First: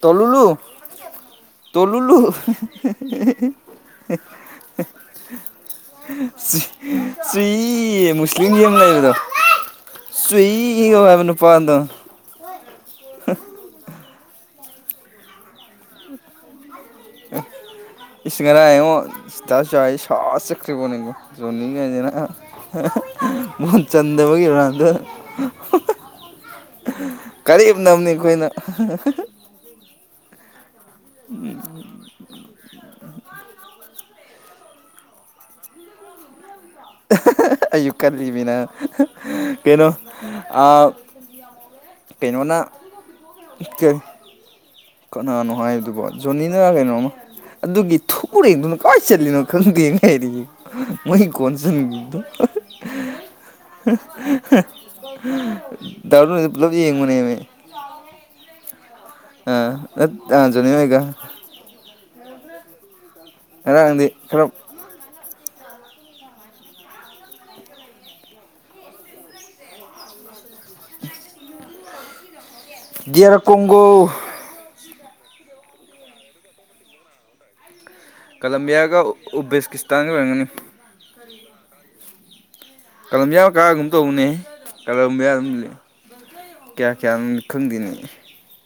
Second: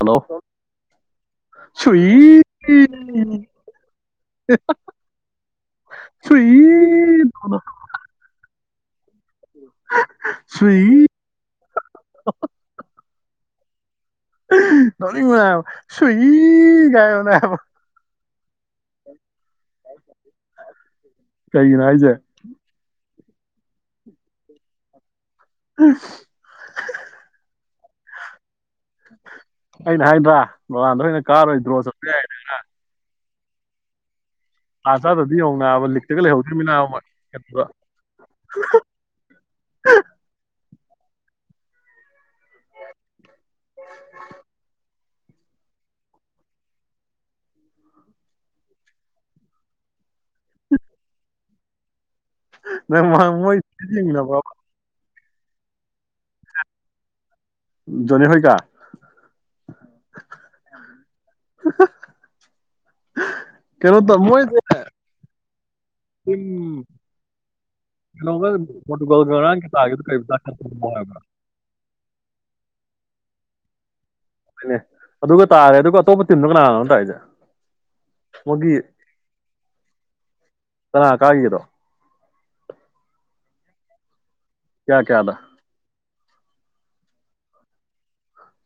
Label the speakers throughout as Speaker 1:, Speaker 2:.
Speaker 1: Hello
Speaker 2: ꯇꯂꯂꯨ ꯇꯂꯂꯨ
Speaker 1: ꯁꯨꯏ ꯁꯨꯏ ꯇꯧꯕꯗꯣ
Speaker 2: ꯁꯤꯔꯤ ꯃꯁꯂꯤꯝ ꯇ ꯌꯦꯦꯝ ꯂꯩꯔꯗꯣ [unintelligible] ꯆꯨꯏ
Speaker 1: ꯁꯨꯏ
Speaker 2: [unintelligible] ꯅꯨꯄꯥꯗꯣ [inaudible]
Speaker 1: ꯅꯣꯛꯅꯤꯡꯕꯅꯦꯕ ꯁꯨꯏ꯫ ꯀꯥꯏꯕꯅꯦ ꯍꯥꯏꯕ
Speaker 2: ꯏꯁ ꯉꯔꯥꯡ ꯏꯉꯣ [unintelligible] ꯁꯥꯎꯔ ꯆꯠꯕꯣꯅꯤꯀꯣ
Speaker 1: ꯀꯩꯒꯤꯅꯣ ꯍꯥꯏꯁꯦ
Speaker 2: ꯖꯣꯅꯤꯒꯖꯤꯅ ꯒꯣꯟ ꯆꯟꯗꯕꯒꯤ ꯔꯣꯅꯥꯟꯗꯣꯅ꯫
Speaker 1: [unintelligible]
Speaker 2: ꯅꯝꯅꯤ ꯑꯩꯈꯣꯏꯅ
Speaker 1: ꯑꯩꯩꯅ ꯍꯥꯏꯗ꯭ꯔ꯫ ꯔꯣꯅꯥꯟꯗꯣ ꯍꯣꯏꯅ ꯀꯥꯔꯣꯏ ꯗ꯭ꯔꯣ ꯆꯠꯄ ꯌꯥꯏ [unintelligible] ꯇꯥꯟ ꯆꯥꯗꯗꯤ ꯌꯦꯡꯉꯣꯅꯕ ꯂꯤꯇꯒ ꯂꯩꯍꯧ
Speaker 2: ꯑꯩꯖꯨ ꯀꯜꯂꯤꯃꯤ ꯅ ꯀꯩꯅꯣ ꯑꯥ ꯀꯩꯅꯣꯅ ꯀꯩ [unintelligible]
Speaker 1: [unintelligible] ꯌꯦꯡ ꯃꯤꯟꯅꯕꯔꯕ꯫
Speaker 2: [unintelligible] ꯗꯥ [unintelligible] ꯄꯨꯂꯕ ꯌꯦꯡꯕꯅꯦꯃꯦ
Speaker 1: ꯖꯣꯅꯤ ꯍꯣꯏꯒ
Speaker 2: ꯑꯥ ꯅꯠ ꯑꯥ ꯖꯣꯅꯤ ꯍꯣꯏꯒ꯫
Speaker 1: ꯀꯩꯅꯣ
Speaker 2: ꯉꯔꯥꯡꯗꯤ ꯈꯔꯞ
Speaker 1: ꯎꯝ ꯀꯩꯅꯣꯒ ꯄꯣꯇꯨꯒꯜꯒ ꯉꯔꯥꯡ ꯇꯥꯒꯤꯕꯗꯣ ꯀꯩꯕ [unintelligible] ꯀꯣꯡꯒꯣ ꯍꯥꯏꯕꯔ꯫
Speaker 2: D R Congo.
Speaker 1: ꯑꯗꯨꯒ ꯇꯥꯔꯦ ꯑꯗꯨꯒ ꯑꯇꯣꯞꯄ ꯇꯤꯝꯗꯣ ꯀꯅꯥ ꯀꯅꯥꯅꯣ ꯇꯥꯏꯖꯦ꯫
Speaker 2: ꯀꯂꯝꯕꯤꯌꯥꯒ ꯎꯕꯦꯁꯀꯤꯁꯇꯥꯟꯒ ꯑꯣꯏꯔꯝꯒꯅꯤ꯫
Speaker 1: ꯀꯥꯏꯒꯤꯗꯣ꯫
Speaker 2: ꯀꯂꯝꯕꯤꯌꯥ ꯀꯥꯒꯤꯒꯨꯝ ꯇꯧꯕꯅꯦ꯫
Speaker 1: ꯀꯌꯥ
Speaker 2: ꯀꯂꯝꯕꯤꯌꯥ
Speaker 1: ꯀꯌꯥꯗ
Speaker 2: ꯑꯗꯨꯝ ꯂꯤ [unintelligible] ꯀꯌꯥ ꯀꯌꯥꯅꯣꯗꯤ ꯈꯪꯗꯦꯅꯦ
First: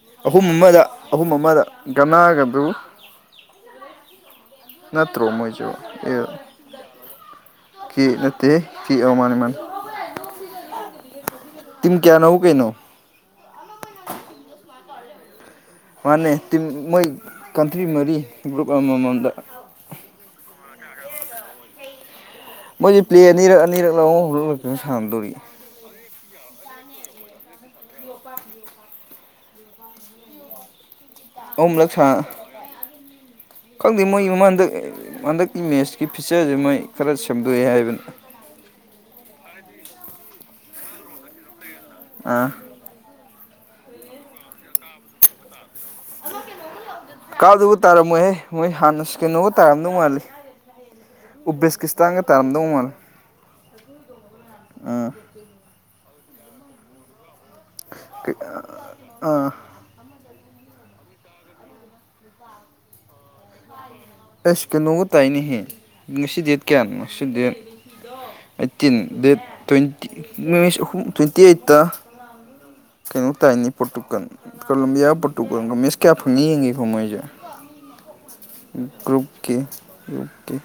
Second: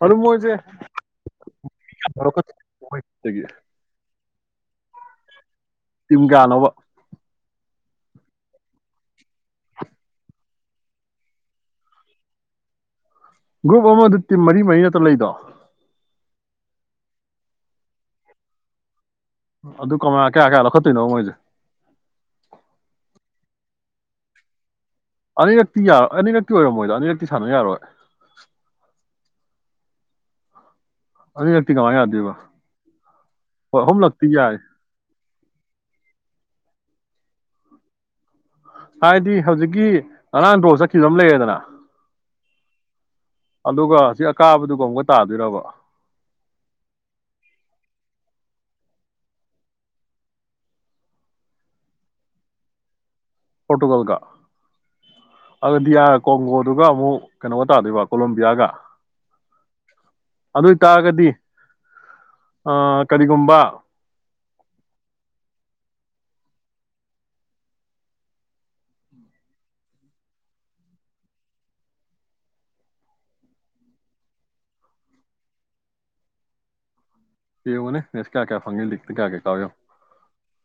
Speaker 1: ꯑꯗꯨ
Speaker 2: ꯑꯍꯨꯝ
Speaker 1: ꯃꯣꯏꯁꯦ
Speaker 2: ꯑꯃꯗ ꯑꯍꯨꯝ ꯑꯃꯗ ꯒꯅꯥꯒꯗꯨ꯫
Speaker 1: ꯃꯣꯔꯣꯛꯀꯣꯗꯒꯤ
Speaker 2: ꯅꯠꯇ꯭ꯔꯣ ꯃꯣꯏꯖꯨ꯫
Speaker 1: ꯇꯤꯝ ꯀꯌꯥꯅꯣꯕ꯫
Speaker 2: ꯀꯦ ꯅꯠꯇ ꯀꯦ ꯃꯥꯅꯦ ꯃꯥꯅꯦ꯫ ꯇꯤꯝ ꯀꯌꯥ ꯅꯣꯕꯣ ꯀꯩꯅꯣ꯫
Speaker 1: ꯒꯔꯨꯞ ꯑꯃꯗ ꯇꯤꯝ ꯃꯔꯤ ꯃꯔꯤ ꯅꯠꯇ꯭ꯔꯣ ꯂꯩꯗꯣ꯫
Speaker 2: ꯃꯥꯅꯦ ꯇꯤꯝ ꯃꯣꯏ ꯀꯟꯇ꯭ꯔꯤ ꯃꯔꯤ ꯒꯔꯨꯞ ꯑꯃꯝꯃꯝꯗ꯫
Speaker 1: ꯀꯩꯅꯣ ꯃꯣꯏꯖꯦ꯫
Speaker 2: ꯃꯣꯏꯖꯦ ꯄꯂꯦ ꯑꯅꯤꯔꯛ ꯑꯅꯤꯔꯛꯂ ꯑꯍꯨꯝ ꯑꯍꯨꯝ ꯑꯗꯨ ꯁꯥꯟꯗꯣꯔꯤ
Speaker 1: ꯑꯅꯤꯔꯛꯇꯤ ꯌꯥꯔ ꯑꯅꯤꯔꯛꯇꯤ ꯑꯣꯏꯔꯝꯃꯣꯏꯗꯣ ꯑꯅꯤꯔꯛꯇꯤ ꯁꯥꯟꯅꯕ ꯌꯥꯔꯣꯏ [unintelligible] ꯑꯅꯤꯔꯛꯇꯤ
Speaker 2: ꯑꯍꯨꯝꯂꯛ
Speaker 1: ꯀꯃꯥꯏꯅ
Speaker 2: ꯁꯥ
Speaker 1: ꯌꯥꯗꯣꯏꯕ ꯍꯣꯏ
Speaker 2: ꯈꯪꯗꯦ ꯃꯣꯏ
Speaker 1: ꯑꯍꯨꯝꯂꯛꯇꯤ ꯌꯥꯏ
Speaker 2: ꯍꯟꯗꯛ ꯍꯟꯗꯛꯀꯤ ꯃꯦꯠꯁꯀꯤ ꯐꯤꯆꯔꯁꯦ ꯃꯣꯏ ꯈꯔ ꯁꯦꯝꯗꯣꯛꯑꯦ ꯍꯥꯏꯕꯅ
Speaker 1: ꯍꯥꯏꯗꯤ ꯍꯧꯖꯤꯛꯀꯤ ꯉꯔꯥꯡ ꯐꯥꯎ ꯆꯠꯈꯤꯕ ꯑꯃ ꯂꯩꯔꯦꯗꯅ
Speaker 2: ꯑꯥ
Speaker 1: ꯑꯗꯨꯒ ꯁꯤ ꯑꯀꯥꯕꯗꯨꯒ ꯑꯃꯨꯛ ꯇꯥꯗꯣꯏꯔꯕ
Speaker 2: ꯀꯥꯗꯒ ꯇꯥꯔꯝꯃꯣꯏꯍꯦ ꯃꯣꯏ ꯍꯥꯟꯅꯁꯨ ꯀꯩꯅꯣꯒ ꯇꯥꯔꯝꯗꯧ ꯃꯥꯜꯂꯤ ꯎꯕꯦꯁꯀꯤꯁꯇꯥꯟꯒ ꯇꯥꯔꯝꯗꯧ ꯃꯥꯜꯂꯦ
Speaker 1: ꯄꯣꯣꯔꯇꯨꯒꯜ ꯀ ꯑꯗꯨꯗꯤꯌꯥ ꯀꯣꯡꯒꯣꯗꯨꯒ ꯑꯃꯨꯛ ꯀꯩꯅꯣꯒ ꯇꯥꯗꯣꯏꯕ ꯀꯣꯂꯝꯣꯕꯤꯌꯥꯒ
Speaker 2: ꯑꯥ
Speaker 1: ꯑꯗꯨ ꯑꯣꯏꯇꯥꯔꯒꯗꯤ ꯀꯔꯤꯒꯨꯝꯕ
Speaker 2: ꯑꯁ ꯀꯩꯅꯣꯒ ꯇꯥꯏꯅꯦꯍꯦ ꯉꯁꯤ ꯗꯦꯠ ꯀꯌꯥꯅꯣ ꯉꯁꯤ ꯗꯦꯠ ꯑꯩꯠꯇꯤꯟ ꯗꯦꯠ ꯇ꯭ꯋꯦꯟꯇꯤꯁ ꯑꯍꯨꯝ ꯇ꯭ꯋꯦꯟꯇꯤ ꯑꯩꯠꯇ ꯀꯩꯅꯣ ꯇꯥꯏꯅꯤ ꯄꯣꯔꯠꯇꯨꯀ ꯀꯣꯂꯝꯕꯤꯌꯥ ꯄꯣꯔꯠꯇꯨꯀꯒꯃꯦꯁ ꯀꯌꯥ ꯐꯪꯉꯤ ꯌꯦꯡꯉꯤꯀꯣ ꯃꯣꯏꯁꯦ
Speaker 1: ꯄꯅꯦ
Speaker 2: ꯒ꯭ꯔꯨꯨꯞꯀꯤ ꯭ꯔꯨꯨꯞꯀꯤ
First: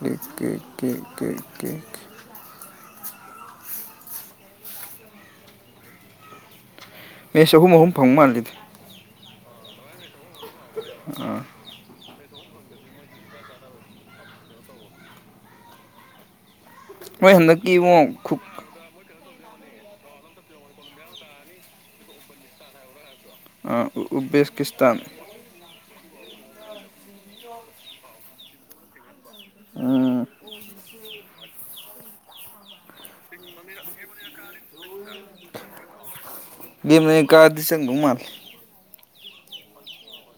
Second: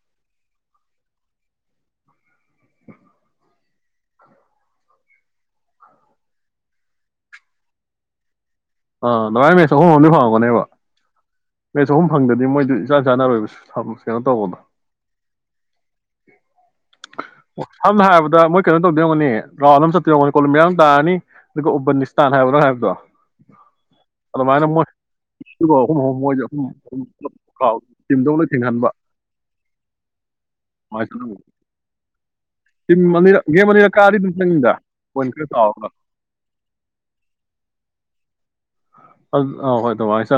Speaker 2: [unintelligible] ꯃꯤꯁ ꯑꯍꯨꯝ ꯑꯍꯨꯝ ꯐꯪ ꯃꯥꯜꯜꯂꯤꯗꯤ
Speaker 1: ꯑ ꯂꯔꯥꯏꯃꯤꯁ ꯎꯅꯤ
Speaker 2: ꯎꯝ
Speaker 1: ꯃꯦ ꯆꯍꯨꯝ ꯐꯪꯗꯗꯤ ꯃꯣꯏꯗꯨ ꯏꯆꯥ ꯆꯥꯟꯅꯔꯣꯏꯕ ꯀꯩꯅꯣ ꯇꯧꯕꯗꯣ
Speaker 2: ꯃꯣꯏ
Speaker 1: ꯑꯣ
Speaker 2: ꯍꯟꯗꯛꯀꯤ
Speaker 1: ꯁꯝꯅ
Speaker 2: ꯏꯕꯨꯡꯉꯣ
Speaker 1: ꯍꯥꯏꯔꯕꯗ
Speaker 2: ꯈꯨꯛ
Speaker 1: ꯃꯣꯏ ꯀꯩꯅꯣ ꯇꯧꯗꯔꯝꯒꯅꯤ ꯔꯥꯎꯜ ꯑꯃꯝ ꯆꯠꯇꯔꯣꯅꯤ ꯀꯣꯂꯨꯝ ꯃꯌꯥꯝ ꯇꯥꯔꯅꯤ ꯑꯗꯨꯒ ꯎꯕꯟ ꯅꯤꯁꯇꯥꯟ ꯍꯥꯏꯕ꯭ꯔꯥ ꯍꯥꯏꯕꯗꯣ
Speaker 2: ꯎꯕꯕꯦꯀꯤꯁꯇꯥꯟ
Speaker 1: ꯎ ꯃꯣꯏꯁꯨ ꯑꯗꯨ ꯇꯤꯝꯗꯧ ꯂꯣꯏ ꯊꯤꯡꯍꯟꯕ
Speaker 2: ꯎꯝ
Speaker 1: ꯃꯅ ꯃꯅꯤꯔꯛ ꯒꯦꯝ ꯃꯅꯤꯔꯛ ꯀꯥꯔꯤꯗꯨꯝ ꯅꯪꯗ
Speaker 2: ꯦꯝꯅ ꯀꯥꯪ ꯎ ꯃꯥꯜ
Speaker 1: ꯑ ꯑ ꯍꯣꯏ ꯑꯗꯨꯏ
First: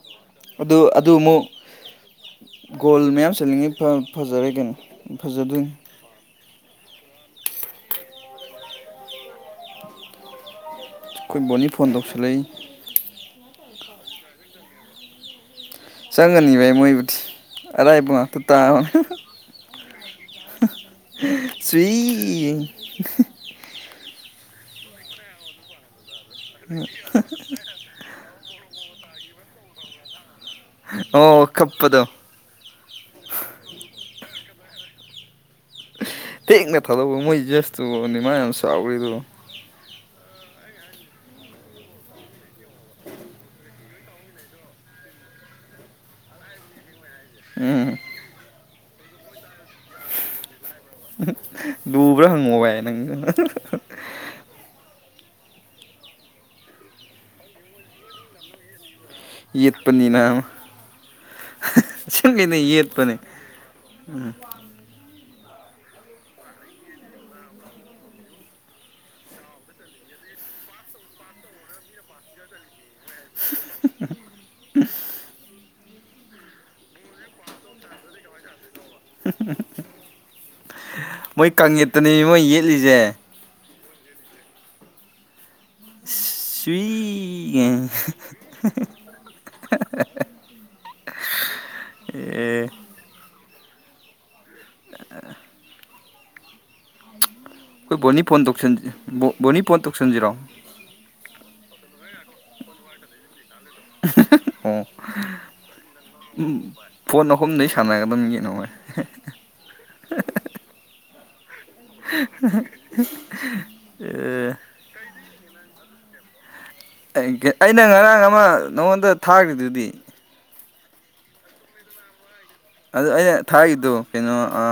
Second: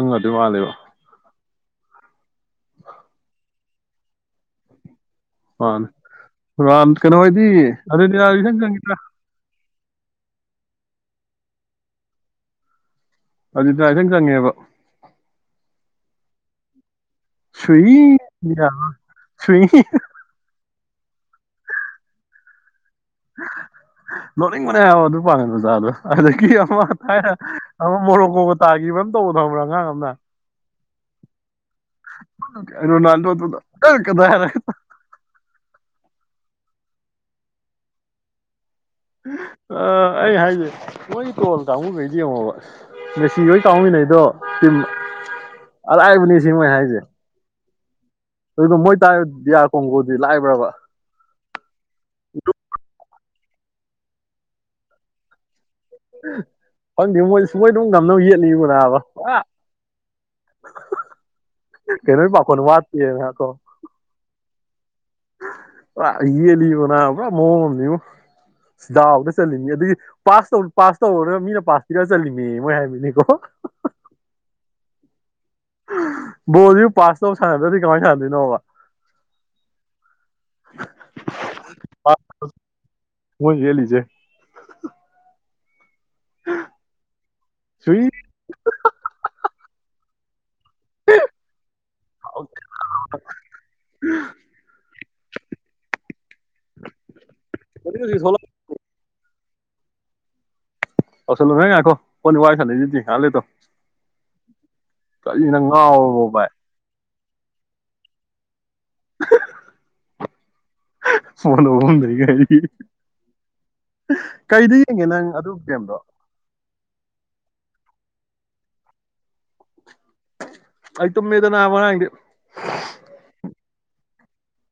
Speaker 2: ꯑꯗꯨ ꯑꯗꯨ ꯑꯃꯨꯛ ꯒꯣꯜ ꯃꯌꯥꯝ ꯆꯅꯤꯡꯉꯤ ꯐꯖꯔꯒꯅꯤ ꯐꯖꯗ
Speaker 1: ꯔꯝ ꯀꯩꯅꯣ ꯍꯥꯏꯗꯤ ꯑꯗꯨꯗꯤ ꯏꯁꯪ ꯆꯪꯒꯗ꯭ꯔ
Speaker 2: ꯑꯩꯈꯣꯏ ꯕꯣꯅꯤ ꯐꯣꯟ ꯇꯧꯁꯤꯜꯂꯛꯏ
Speaker 1: ꯑꯗꯨꯗꯥꯏꯇꯪ ꯆꯪꯉꯦꯕ
Speaker 2: ꯆꯒ ꯅꯚ ꯃꯣꯏ
Speaker 1: ꯁꯏꯔ ꯁꯏ
Speaker 2: ꯁ꯭ꯨꯏ
Speaker 1: ꯂꯣꯅꯤꯡꯕꯅꯦ ꯑꯗꯨ ꯄꯥꯉ ꯑꯣꯖꯥꯗꯣ ꯑꯗꯗꯒꯤ ꯑꯃ ꯊ ꯑꯃ ꯃꯣꯔ ꯀꯣ ꯀ ꯇꯥꯈꯤꯕ ꯑꯃ ꯇꯧꯕ ꯊꯕ꯭ꯔꯥ ꯑꯉꯥꯡ ꯑꯃꯅ
Speaker 2: ꯑꯣ ꯈꯞꯄꯗꯣ
Speaker 1: ꯔꯣꯅꯥꯜꯗꯣ ꯀ ꯀꯗꯥ
Speaker 2: ꯊꯦꯡꯅ ꯊꯥꯗꯧꯕ ꯃꯣꯏꯖꯁꯇꯨꯅꯤ ꯃꯌꯥꯝ ꯆꯔꯤꯗꯨ
Speaker 1: ꯑ ꯑꯩ ꯍꯥꯏꯁꯦ ꯃꯣꯏꯒꯤ ꯇꯣꯜ ꯀꯥꯡꯕꯨꯈꯩ ꯌꯦꯡꯉꯣꯕ ꯉꯁꯤ ꯂꯣꯏ ꯀꯥꯎꯃꯤꯟꯅꯩꯗꯣ ꯇꯝ ꯑꯔꯥꯏꯕꯅꯤ ꯁꯤ ꯃꯣꯏ ꯍꯥꯏꯁꯦ
Speaker 2: ꯎꯝ
Speaker 1: ꯑꯗꯨꯗꯣ ꯃꯣꯏ ꯇꯥꯔ ꯗꯤꯌꯥ ꯀꯣꯡꯒꯣꯗꯤ ꯂꯥꯏꯕ꯭ꯔꯕ
Speaker 2: ꯕ꯭ꯔꯥ ꯍꯪꯕ ꯌꯥ ꯅꯪ [inaudible]
Speaker 1: ꯈꯪꯗ ꯃꯣꯏ ꯁ ꯃꯣꯏ ꯑꯗꯨꯝ ꯉꯝꯅꯕ ꯌꯦꯠꯅꯤꯕ ꯅꯥꯕ ꯄꯨꯔꯥ
Speaker 2: ꯌꯦꯠꯄꯅꯤꯅ
Speaker 1: ꯀꯩꯅꯣꯒꯤ
Speaker 2: ꯆꯪ ꯀꯩꯅ
Speaker 1: ꯄꯥꯈꯣꯟ
Speaker 2: ꯌꯦꯠꯄꯅꯦ
Speaker 1: ꯋꯥꯠꯇꯦꯅꯀꯣ
Speaker 2: ꯎꯝ
Speaker 1: ꯌꯦꯜꯂꯤꯕꯅ ꯄꯨꯥ ꯃꯑꯣꯡ ꯑꯃꯅꯦ ꯁꯤꯗꯥꯎꯕꯗ ꯆꯠꯅꯤ ꯑꯗꯨꯒꯤ ꯄꯥꯁ ꯇꯧ ꯄꯥꯁ ꯇꯧꯔꯒ ꯃꯤꯅ ꯄꯥꯁ ꯄꯤꯔꯒ ꯆꯠꯂꯤꯅꯦ ꯃꯣꯏ ꯍꯥꯏꯕꯅꯤ ꯅꯤꯀꯣꯣ ꯕꯣꯗꯤꯨ ꯄꯥꯁ ꯇꯧ ꯁꯥꯟꯅꯗ꯭ꯔꯗꯤ ꯀꯃꯥꯏꯅ ꯁꯥꯟꯅꯗꯣꯏꯅꯣꯕ
Speaker 2: ꯃꯣꯏ ꯀꯪꯉꯠꯇꯅꯦ ꯃꯣꯏ ꯌꯦꯠꯂꯤꯁꯦ
Speaker 1: ꯦ
Speaker 2: ꯁ꯭ꯋꯤꯒꯦ
Speaker 1: ꯁꯨꯏ
Speaker 2: [inaudible] ꯑꯦ
Speaker 1: ꯎ
Speaker 2: ꯑ ꯑꯩꯈꯣꯏ
Speaker 1: ꯍꯧꯖꯤꯛ
Speaker 2: ꯕꯣꯅꯤ
Speaker 1: ꯊꯣꯛꯂꯛ
Speaker 2: ꯐꯣꯟ ꯇꯧꯁꯟꯦ ꯕꯣꯅꯤꯄꯣꯟ ꯇꯧꯁꯤꯟꯖꯔꯣꯑꯣ
Speaker 1: ꯑꯂꯣ ꯅ ꯑꯈꯣ ꯄ ꯋꯥꯏꯁꯗꯤ ꯑꯂꯦ ꯇꯣ
Speaker 2: ꯑꯣ
Speaker 1: ꯀꯅꯪ ꯉꯥꯎꯕꯣꯚꯥꯏ
Speaker 2: ꯐꯣꯟ ꯑꯍꯨꯝꯗꯩ ꯁꯥꯟꯅꯒꯗꯕꯒꯤ ꯅꯣꯣꯏ [inaudible] ꯑ
Speaker 1: ꯐꯣꯟꯗꯨꯝꯗ ꯀꯔꯤ ꯀꯩꯗ ꯌꯦꯡꯒꯦ ꯅꯪ ꯑꯗꯨ ꯒꯦꯝꯗꯣ
Speaker 2: ꯑꯩꯅ ꯉꯔꯥꯡ ꯑꯃ ꯅꯉꯣꯟꯗ ꯊꯥꯈ꯭ꯔꯤꯗꯨꯗꯤ
Speaker 1: ꯑꯩ ꯇꯃꯦꯗꯅꯕꯦ
Speaker 2: ꯑꯗꯨ ꯑꯩꯅ ꯊꯥꯒꯤꯗꯨ ꯀꯩꯅꯣ ꯑ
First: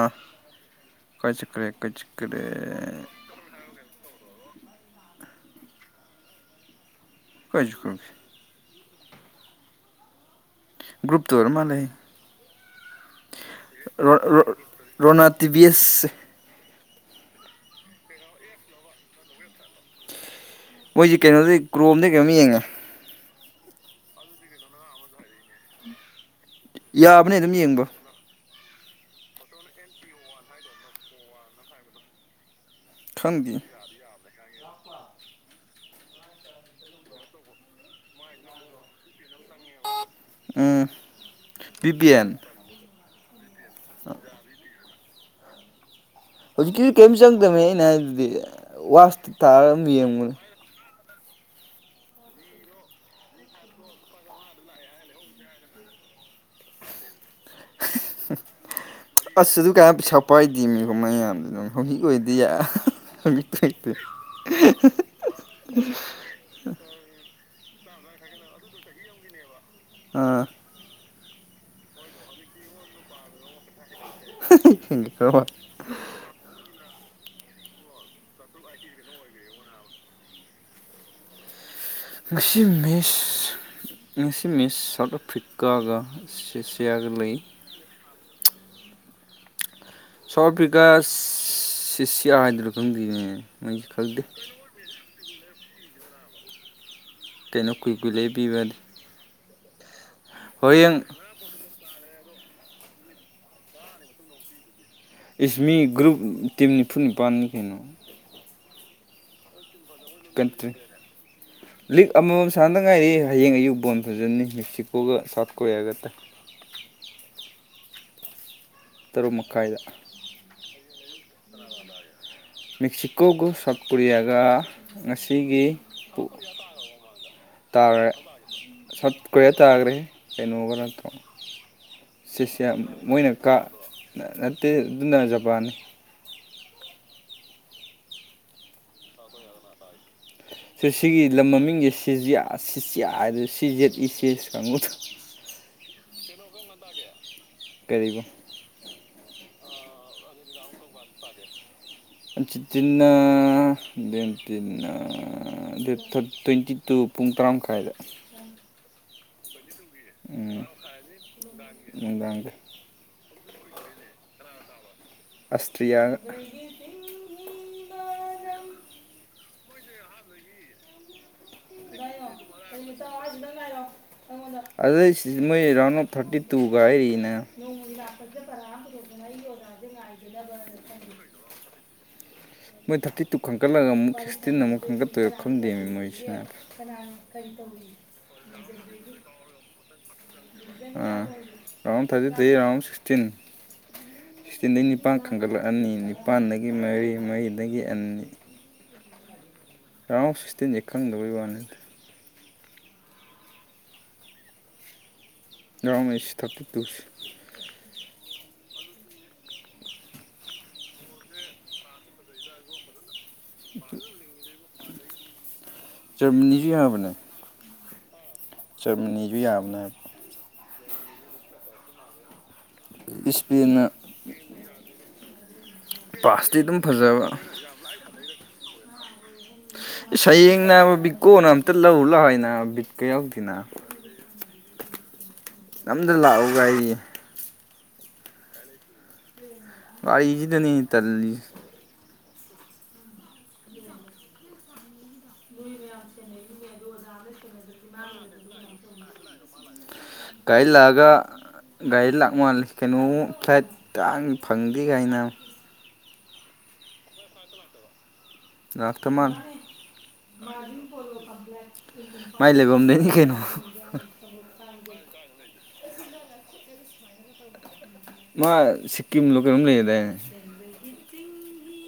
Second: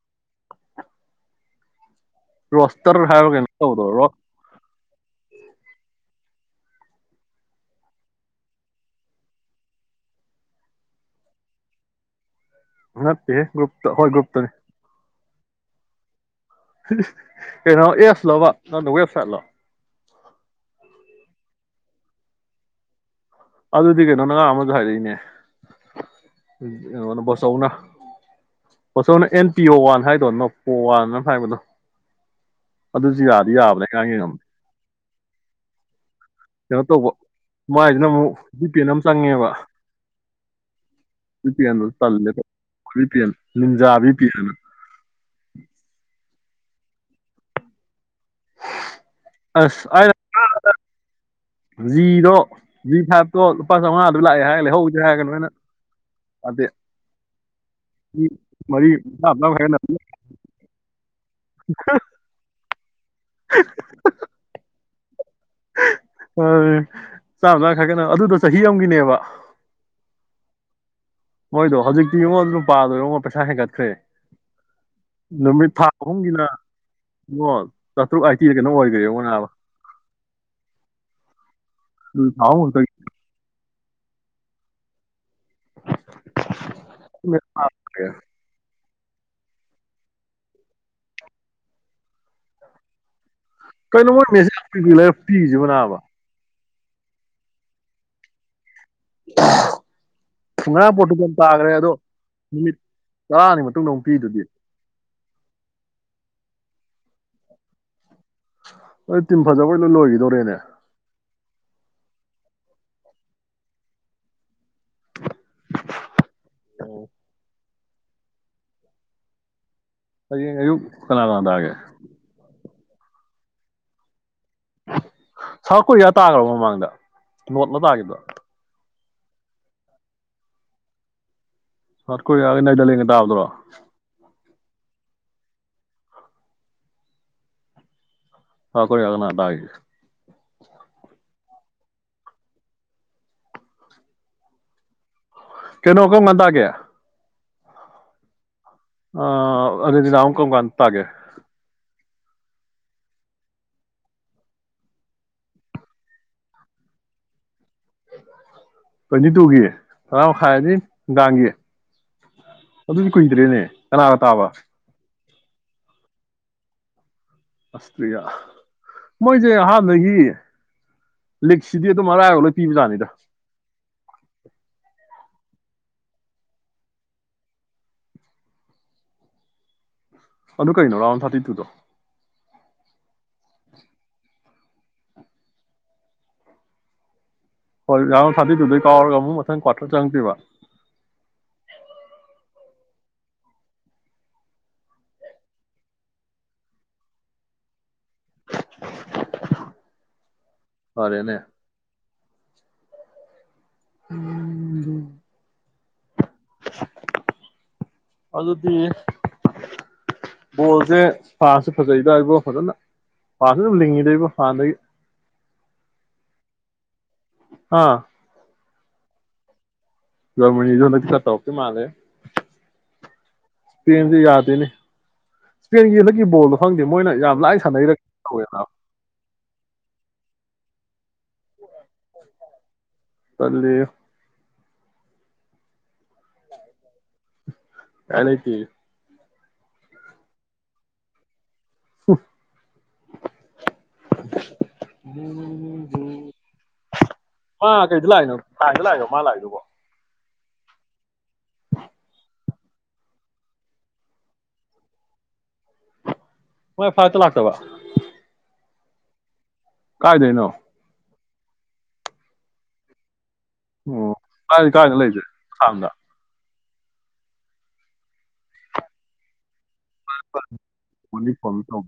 Speaker 2: ꯀꯥꯏ ꯆꯈ꯭ꯔꯦ ꯀꯥꯏ ꯆꯠꯈ꯭ꯔꯦ
Speaker 1: ꯔꫭꯁꯇꯔ ꯍꯥꯔ ꯀꯩꯅꫭ ꯇꯧꯗ ꯔꯣꯗ
Speaker 2: ꯀꯥꯏ ꯆꯠꯈ꯭ꯔꯒꯦ ꯒ꯭ꯔꯨꯨꯞꯇ ꯑꫭꯏꯔ ꯃꯥꯂꯦ ꯍꯦ
Speaker 1: ꯅꯠꯇꯦꯍꯦ ꯒ꯭ꯔꯨꯨꯞꯇ ꯍꯣꯏ ꯒ꯭ꯔꯨꯞꯇꯅꯤ
Speaker 2: ꯗꯤꯚꯤꯌꯁꯦ
Speaker 1: ꯀꯩꯅꯣ ꯑꯦꯞꯁ ꯂꯕ ꯅꯪꯗꫭ ꯋꯦꯕꯁꯥꯏꯠꯂꯣ
Speaker 2: ꯃꯣꯏꯁꯤ ꯀꯩꯅꯣꯗꯩ ꯀ꯭ꯔꯣꯝꯗꯩ ꯀꯩꯅꯣꯝ ꯌꯦꯡꯉꯦ
Speaker 1: ꯑꯗꯨꯗꯤ ꯀꯩꯅꯣꯅ ꯑꯉꯥꯡ ꯑꯃꯅꯁꯨ ꯍꯥꯏꯔꯛꯏꯅꯦ [unintelligible]
Speaker 2: ꯌꯥꯕꯅꯦ ꯑꯗꯨꯝ
Speaker 1: ꯕꫭꯆꯎꯅ
Speaker 2: ꯌꯦꯡꯕ
Speaker 1: ꯄꫭꯆꯧꯅ ꯑꯦꯟ ꯄꯤꯌꯣ ꯋꯥꯟ ꯍꯥꯏꯗꯣ ꯅꯣ ꯄꯣ ꯋꯥꯟꯅ ꯍꯥꯏꯕꯗꯣ ꯑꯗꯨꯁꯨ ꯌꯥꯗꯤ
Speaker 2: ꯈꯪꯗꯦ
Speaker 1: ꯌꯥꯕꯅꯦ ꯉꯔꯥꯡ ꯌꯦꯡꯉꯝꯃꯦ ꯀꯩꯅꯣ ꯇꯧꯕ ꯃꯥꯏꯁꯤꯅ ꯑꯃꯨꯛ ꯚꯤꯄꯤ ꯑꯦꯟ ꯑꯃ ꯆꯪꯉꯦꯕ
Speaker 2: ꯑ V P N
Speaker 1: V P N ꯅꯤꯟꯖꯥ ꯚꯤ ꯄꯤ ꯑꯦꯟ ꯑꯅ [inaudible]
Speaker 2: ꯍꯧꯖꯤꯛ ꯀꯤ ꯀꯩꯝ ꯆꯪꯗꯝꯅꯦ ꯑꯩꯅ ꯍꯥꯏꯗꯨ ꯋꯥꯁꯇ ꯊꯥꯔ ꯑꯝ
Speaker 1: ꯑꯁ ꯑꯩꯅ
Speaker 2: ꯌꯦꯡꯉꯨꯅꯦ
Speaker 1: ꯖꯤꯗꯣ ꯖꯤ ꯐꯥꯏꯚꯇꯣ ꯂꯨꯄꯥ ꯆꯥꯃꯉꯥꯗꫭ ꯂꯥꯛꯑꯦ ꯍꯥꯏꯔꯒ ꯂꯩꯍꯧꯁꯦ ꯍꯥꯏꯔꯒ ꯅꯣꯏꯅ ꯌꯥꯗꯦ ꯃꯤ ꯃꯔꯤ ꯆꯥꯝꯃ ꯆꯥꯝꯃ
Speaker 2: ꯑꯁ ꯑꯗꯨ
Speaker 1: ꯈꯥꯏꯒꯠꯅꯕ
Speaker 2: ꯀꯌꯥ ꯄꯩꯁꯥ ꯄꯥꯏꯗꯦꯃꯤ ꯃꯌꯥꯝ ꯍꯧꯖꯤꯛꯀꯤ ꯑꯣꯏꯅꯗꯤ ꯌꯥꯏ [unintelligible]
Speaker 1: ꯑ ꯆꯥꯝ ꯆꯥꯝ ꯈꯥꯏꯒꯠꯅꯔ ꯑꯗꯨꯗꫭ ꯆꯍꯤ ꯑꯝꯒꯤꯅꯦꯕ
Speaker 2: ꯑ
Speaker 1: ꯃꯣꯏꯗꯣ ꯍꯧꯖꯤꯛꯇꯤ ꯏꯉꫭ ꯑꯗꯨ ꯅꯨꯄꯥꯗꯨ ꯏꯉꫭ ꯄꯩꯁꯥ ꯍꯦꯟꯒꯠꯈ꯭ꯔꯦ ꯅꯨꯃꯤꯠ ꯊꯥ ꯑꯍꯨꯝꯒꯤꯅ ꯑꯣ ꯆꯇ꯭ꯔꯨ ꯑꯥꯏꯇꯤ ꯔ ꯀꯩꯅꫭꯝ ꯑꯣꯏꯒ꯭ꯔꯦ ꯅꯥꯕꯥ
Speaker 2: ꯉꯁꯤ ꯃꯤꯁ ꯉꯁꯤ ꯃꯤꯁ ꯁꯥꯎꯠ ꯑꯐ꯭ꯔꯤ ꯀꯥꯒ ꯁꯤ ꯁꯤꯌꯥꯒ ꯂꯩ ꯁꯥꯎꯠ ꯑꯐ꯭ꯔꯤꯀꯥ ꯁꯤꯁꯤꯌꯥ ꯍꯥꯏꯗꯨꯔꯥ ꯈꯪꯗꯤꯅꯦ
Speaker 1: ꯀꯩꯅꯣꯃꯣꯏ ꯃꯦꯁꯤ ꯌꯥꯝ ꯀꯨꯏ ꯀꯨꯏ ꯂꯩꯔ ꯄꯤꯔꯤꯁꯤꯕꫭ ꯅꯥꯕꯥ
Speaker 2: ꯀꯩꯅꯣ ꯀꯨꯏ ꯀꯨꯏ ꯂꯩ ꯄꯤꯕꯥꯗꯤ
Speaker 1: [inaudible] ꯉꯥ ꯄꯣꯠꯇꯨꯗꯤ ꯌꯥꯝ ꯇꯥꯈ꯭ꯔꯦ ꯑꯗꯣ ꯅꯨꯃꯤꯠ ꯇꯔꯥꯅꯤ ꯃꯇꯨꯡꯗ ꯑꯃꯨꯛ ꯄꯤꯗꯨꯗꯤ
Speaker 2: ꯏꯁ ꯃꯤ ꯒ꯭ꯔꯨꯞ ꯇꯤꯝꯅꯤ ꯐꯨꯠ ꯅꯤꯄꯥꯟꯅꯤ ꯀꯩꯅꯣ
Speaker 1: ꯍ ꯇꯤꯝ ꯐꯖꯕꯦ ꯂ ꯂꯣꯏꯈꯤꯗꯣꯔꯦꯅꯦ
Speaker 2: ꯀꯟꯇ꯭ꯔꯤ ꯂꯤꯛ ꯑꯃꯃꯝ ꯁꯥꯟꯗ ꯉꯥꯏꯔꯛ ꯍꯌꯦꯡ ꯑꯌꯨꯛ ꯕꯣꯟ ꯐꯖꯅꯤ ꯃꯦꯛꯁꯤꯀꯣꯒ ꯁꯠ ꯑꯣꯏꯦꯒꯠꯇ ꯇꯔꯨꯛ ꯃꯈꯥꯏꯗ
Speaker 1: ꯑꯌꯦ ꯑꯌꯨꯛ ꯀꯅꯥ ꯋꯥꯗꯒꯦ
Speaker 2: ꯃꯦꯛꯁꯤꯀꯣꯒ ꯁꯥꯎꯠ ꯀꯣꯔꯤꯌꯥꯒ ꯑ ꯉꯁꯤꯒꯤ
Speaker 1: ꯁꯥꯎꯠ ꯀꯣꯔꯤꯌꯥ ꯇꯥꯈ꯭ꯔꯕ ꯃꯃꯥꯡꯗ ꯅꯣꯔꯠꯂ
Speaker 2: ꯇꯥꯔꯦ
Speaker 1: ꯇꯥꯈꯤꯕꯗꯣ
Speaker 2: ꯁꯠ ꯀꯣꯏꯌꯥ ꯇꯥꯈ꯭ꯔꯦ ꯀꯩꯅꯣꯕ ꯅꯠꯇ
Speaker 1: ꯁꯥꯎꯠ ꯀꯣꯔꯤꯌꯥꯒ
Speaker 2: ꯁꯤꯁꯌꯥ
Speaker 1: ꯅꯩꯗꯔꯂꯦꯟꯒ
Speaker 2: ꯃꯣꯏꯅ
Speaker 1: ꯇꯥꯕꯗꯨꯔꯣ
Speaker 2: ꯀꯥ ꯅꯠꯇꯦ ꯑꯗꯨꯅ ꯖꯄꯥꯟ
Speaker 1: ꯍ ꯀ ꯌꯥꯅꯗꯏ
Speaker 2: ꯁꯤ ꯁꯤꯒꯤ ꯂꯝ ꯃꯃꯤꯡꯁꯦ ꯁꯤꯖꯤꯌꯥ ꯁꯤꯖꯌꯥ ꯍꯥꯏꯗ ꯁꯤꯖꯦꯠ ꯏꯆꯦ ꯀꯥꯡꯉꯨꯗ
Speaker 1: ꯀꯩꯅꯣ ꯀ ꯉꯟ ꯇꯒꯦ
Speaker 2: ꯀꯔꯤꯒꯨꯝ
Speaker 1: ꯑ ꯑꯗꯨꯗꯗꯤꯅ ꯍꯧꯪꯀꯕ ꯇꯑꯒꯦ
Speaker 2: ꯇꯤꯟꯅ ꯗꯤꯟꯅ ꯗꯦꯠ ꯇ꯭ꯋꯦꯟꯇꯤ ꯇꯨ ꯄꯨꯡ ꯇꯔꯥ ꯃꯈꯥꯏꯗ
Speaker 1: ꯇ꯭ꯋꯦꯟꯇꯤ ꯇꯨꯒꯤ ꯇꯔꯥ
Speaker 2: ꯎꯝ
Speaker 1: ꯃꯈꯥꯏꯗꯤ ꯅꯨꯡꯗꯥꯡꯒꯤ
Speaker 2: ꯅꯨꯡꯗꯥꯡꯗ
Speaker 1: ꯑꯗꯨꯗꯤ ꯀꯨꯏꯗ꯭ꯔꯦꯅꯦ ꯀꯅꯥꯒ ꯇꯥꯕ
Speaker 2: ꯑꯁꯇꯔꯤꯂꯤꯌꯥ
Speaker 1: ꯑꯁꯇꯌꯥ ꯃꯣꯏꯁꯦ ꯑꯍꯥ ꯅꯗꯒꯤ
Speaker 2: ꯑꯗꯨꯗ ꯃꯣꯏ ꯔꯟ ꯑꯣꯐ ꯊꯥꯔꯇꯤ ꯇꯨ ꯀ ꯍꯥꯏꯔꯤꯅ
Speaker 1: ꯑꯗꯨ ꯀꯩꯅꯣ ꯔꯥꯎꯟ ꯊꯥꯔꯇꯤ ꯇꯨꯗꯣ
Speaker 2: ꯃꯣꯏ ꯊꯥꯔꯇꯤ ꯇꯨ ꯈꯟꯀꯠꯂꯒ ꯑꯃꯨꯛ ꯁꯤꯛꯁꯇꯤꯟ ꯑꯃꯨꯛ ꯈꯟꯀꯠꯇꯣꯏꯔ ꯈꯪꯗꯦꯃꯤ ꯃꯣꯏꯁꯤꯅ
Speaker 1: ꯍꯣꯏꯒꯥ ꯁꯕꯤꯤ ꯗꯨꯕꯤꯔꯀꯥꯔꯒ ꯃꯨ ꯃꯊꯪ ꯀ ꯆꯪꯤ ꯋꯥ
Speaker 2: ꯔꯥꯎꯟ ꯊꯥꯔꯇꯤꯗꯒꯤ ꯔꯥꯎꯟ ꯁꯤꯛꯁꯇꯤꯟ ꯁꯤꯛꯁꯇꯤꯟꯗꯒꯤ ꯅꯤꯄꯥꯟ ꯈꯟꯒꯠꯂꯛꯑꯅꯤ ꯅꯤꯄꯥꯜꯗꯒꯤ ꯃꯔꯤ ꯃꯔꯤꯗꯒꯤ ꯑꯅꯤ ꯔꯥꯎ ꯁꯁ
Speaker 1: ꯐꯔꯦꯅꯦ
Speaker 2: ꯇꯈꯀꯗꯧꯕ ꯅꯠꯇ
Speaker 1: ꯎꯝ
Speaker 2: ꯔꯝꯁ ꯊꯥꯔꯇꯤ ꯇꯨ
Speaker 1: ꯗꯤ ꯕꯣꯜꯁꯦ ꯐꯁꯨꯦ ꯐꯖꯩꯗꯏꯕꯣ ꯐꯖꯅ ꯐꯥꯁ ꯑꯗꯨꯝ ꯂꯤꯡꯉꯤꯗꯣꯏꯕ ꯐꯥꯅ
Speaker 2: ꯀ ꯍꯥꯕꯅꯦ
Speaker 1: ꯑꯥ
Speaker 2: ꯆꯔꯃꯅꯤꯁꯨ ꯌꯥꯝꯅ ꯍꯥꯏꯕ
Speaker 1: ꯌꯂ ꯆ ꯇꯣꯞꯀꯤ ꯃꯥꯂꯦ
Speaker 2: ꯏꯁꯄꯦꯟꯅ
Speaker 1: ꯏꯁꯄꯗꯤ ꯌꯥꯗꯅꯤ ꯏꯁꯄꯦꯟꯒꯤ ꯍꯟꯗꯛ ꯕꯣꯜꯗꯣ
Speaker 2: ꯄꯥꯁꯇꯤ ꯑꯗꯨꯝ
Speaker 1: ꯐꯪꯗꯦ ꯃꯣꯏꯅ
Speaker 2: ꯐꯖꯕ
Speaker 1: ꯌꯥꯝ ꯂꯥꯏꯅ ꯁꯥꯟꯅꯩꯔꯦ ꯀꯧꯋꯦꯗ
Speaker 2: ꯁ ꯅ ꯀꯣꯝ ꯑꯇ ꯂꯧꯎ ꯂꯑꯣꯣꯏꯅ ꯕꯤꯠ ꯀꯩ ꯌꯥꯎꯗꯅ
Speaker 1: ꯇꯜꯂꯤ
Speaker 2: ꯑꯝꯇ ꯂꯥꯛꯎꯒꯥꯏꯔꯤ
Speaker 1: ꯀꯅꯤꯇ
Speaker 2: ꯋꯥꯔꯤꯒꯥꯔꯤꯁꯤꯗꯅꯦ ꯇꯜꯂꯤ
Speaker 1: ꯃꯥ ꯀꯩꯗ ꯂꯥꯛꯏꯅꯣ ꯂꯥꯏꯗ ꯂꯥꯛꯏꯦꯅꯣ ꯃꯥ ꯂꯥꯛꯏꯗꯨꯕꯣ
Speaker 2: ꯒꯥꯔꯤ ꯂꯥꯛꯑꯒ ꯒꯥꯔꯤ ꯂꯥꯛ ꯃꯥꯜꯂꯦ ꯀꯩꯅꯣ ꯐ꯭ꯂꯥꯏꯠ ꯇꯥꯡ ꯐꯪꯗꯦ ꯀꯥꯏꯅ
Speaker 1: ꯍꯣꯏ ꯐꯥꯏꯠꯇ ꯂꯥꯛꯇꯕ
Speaker 2: ꯂꯥꯛꯇ ꯃꯥꯥꯟ
Speaker 1: ꯀꯥꯏꯗꯩꯅꯣ
Speaker 2: ꯉꯗꯤ ꯀꯣꯣ ꯃꯥꯏ ꯂꯩꯐꯝꯝꯗꯅꯤ ꯀꯩꯅꯣ
Speaker 1: ꯑꯣ ꯀꯥꯏ ꯀꯥꯅꯂ ꯂꯩꯗꯦ ꯊꯥꯎꯗ
Speaker 2: ꯃꯥ ꯁꯤꯀꯤꯝ ꯂꯣꯀꯦꯜ ꯑꯃ ꯂꯩꯗ ꯐ꯭ꯂꯦ
Speaker 1: ꯀꯅꯤ ꯐ ꯇꯝ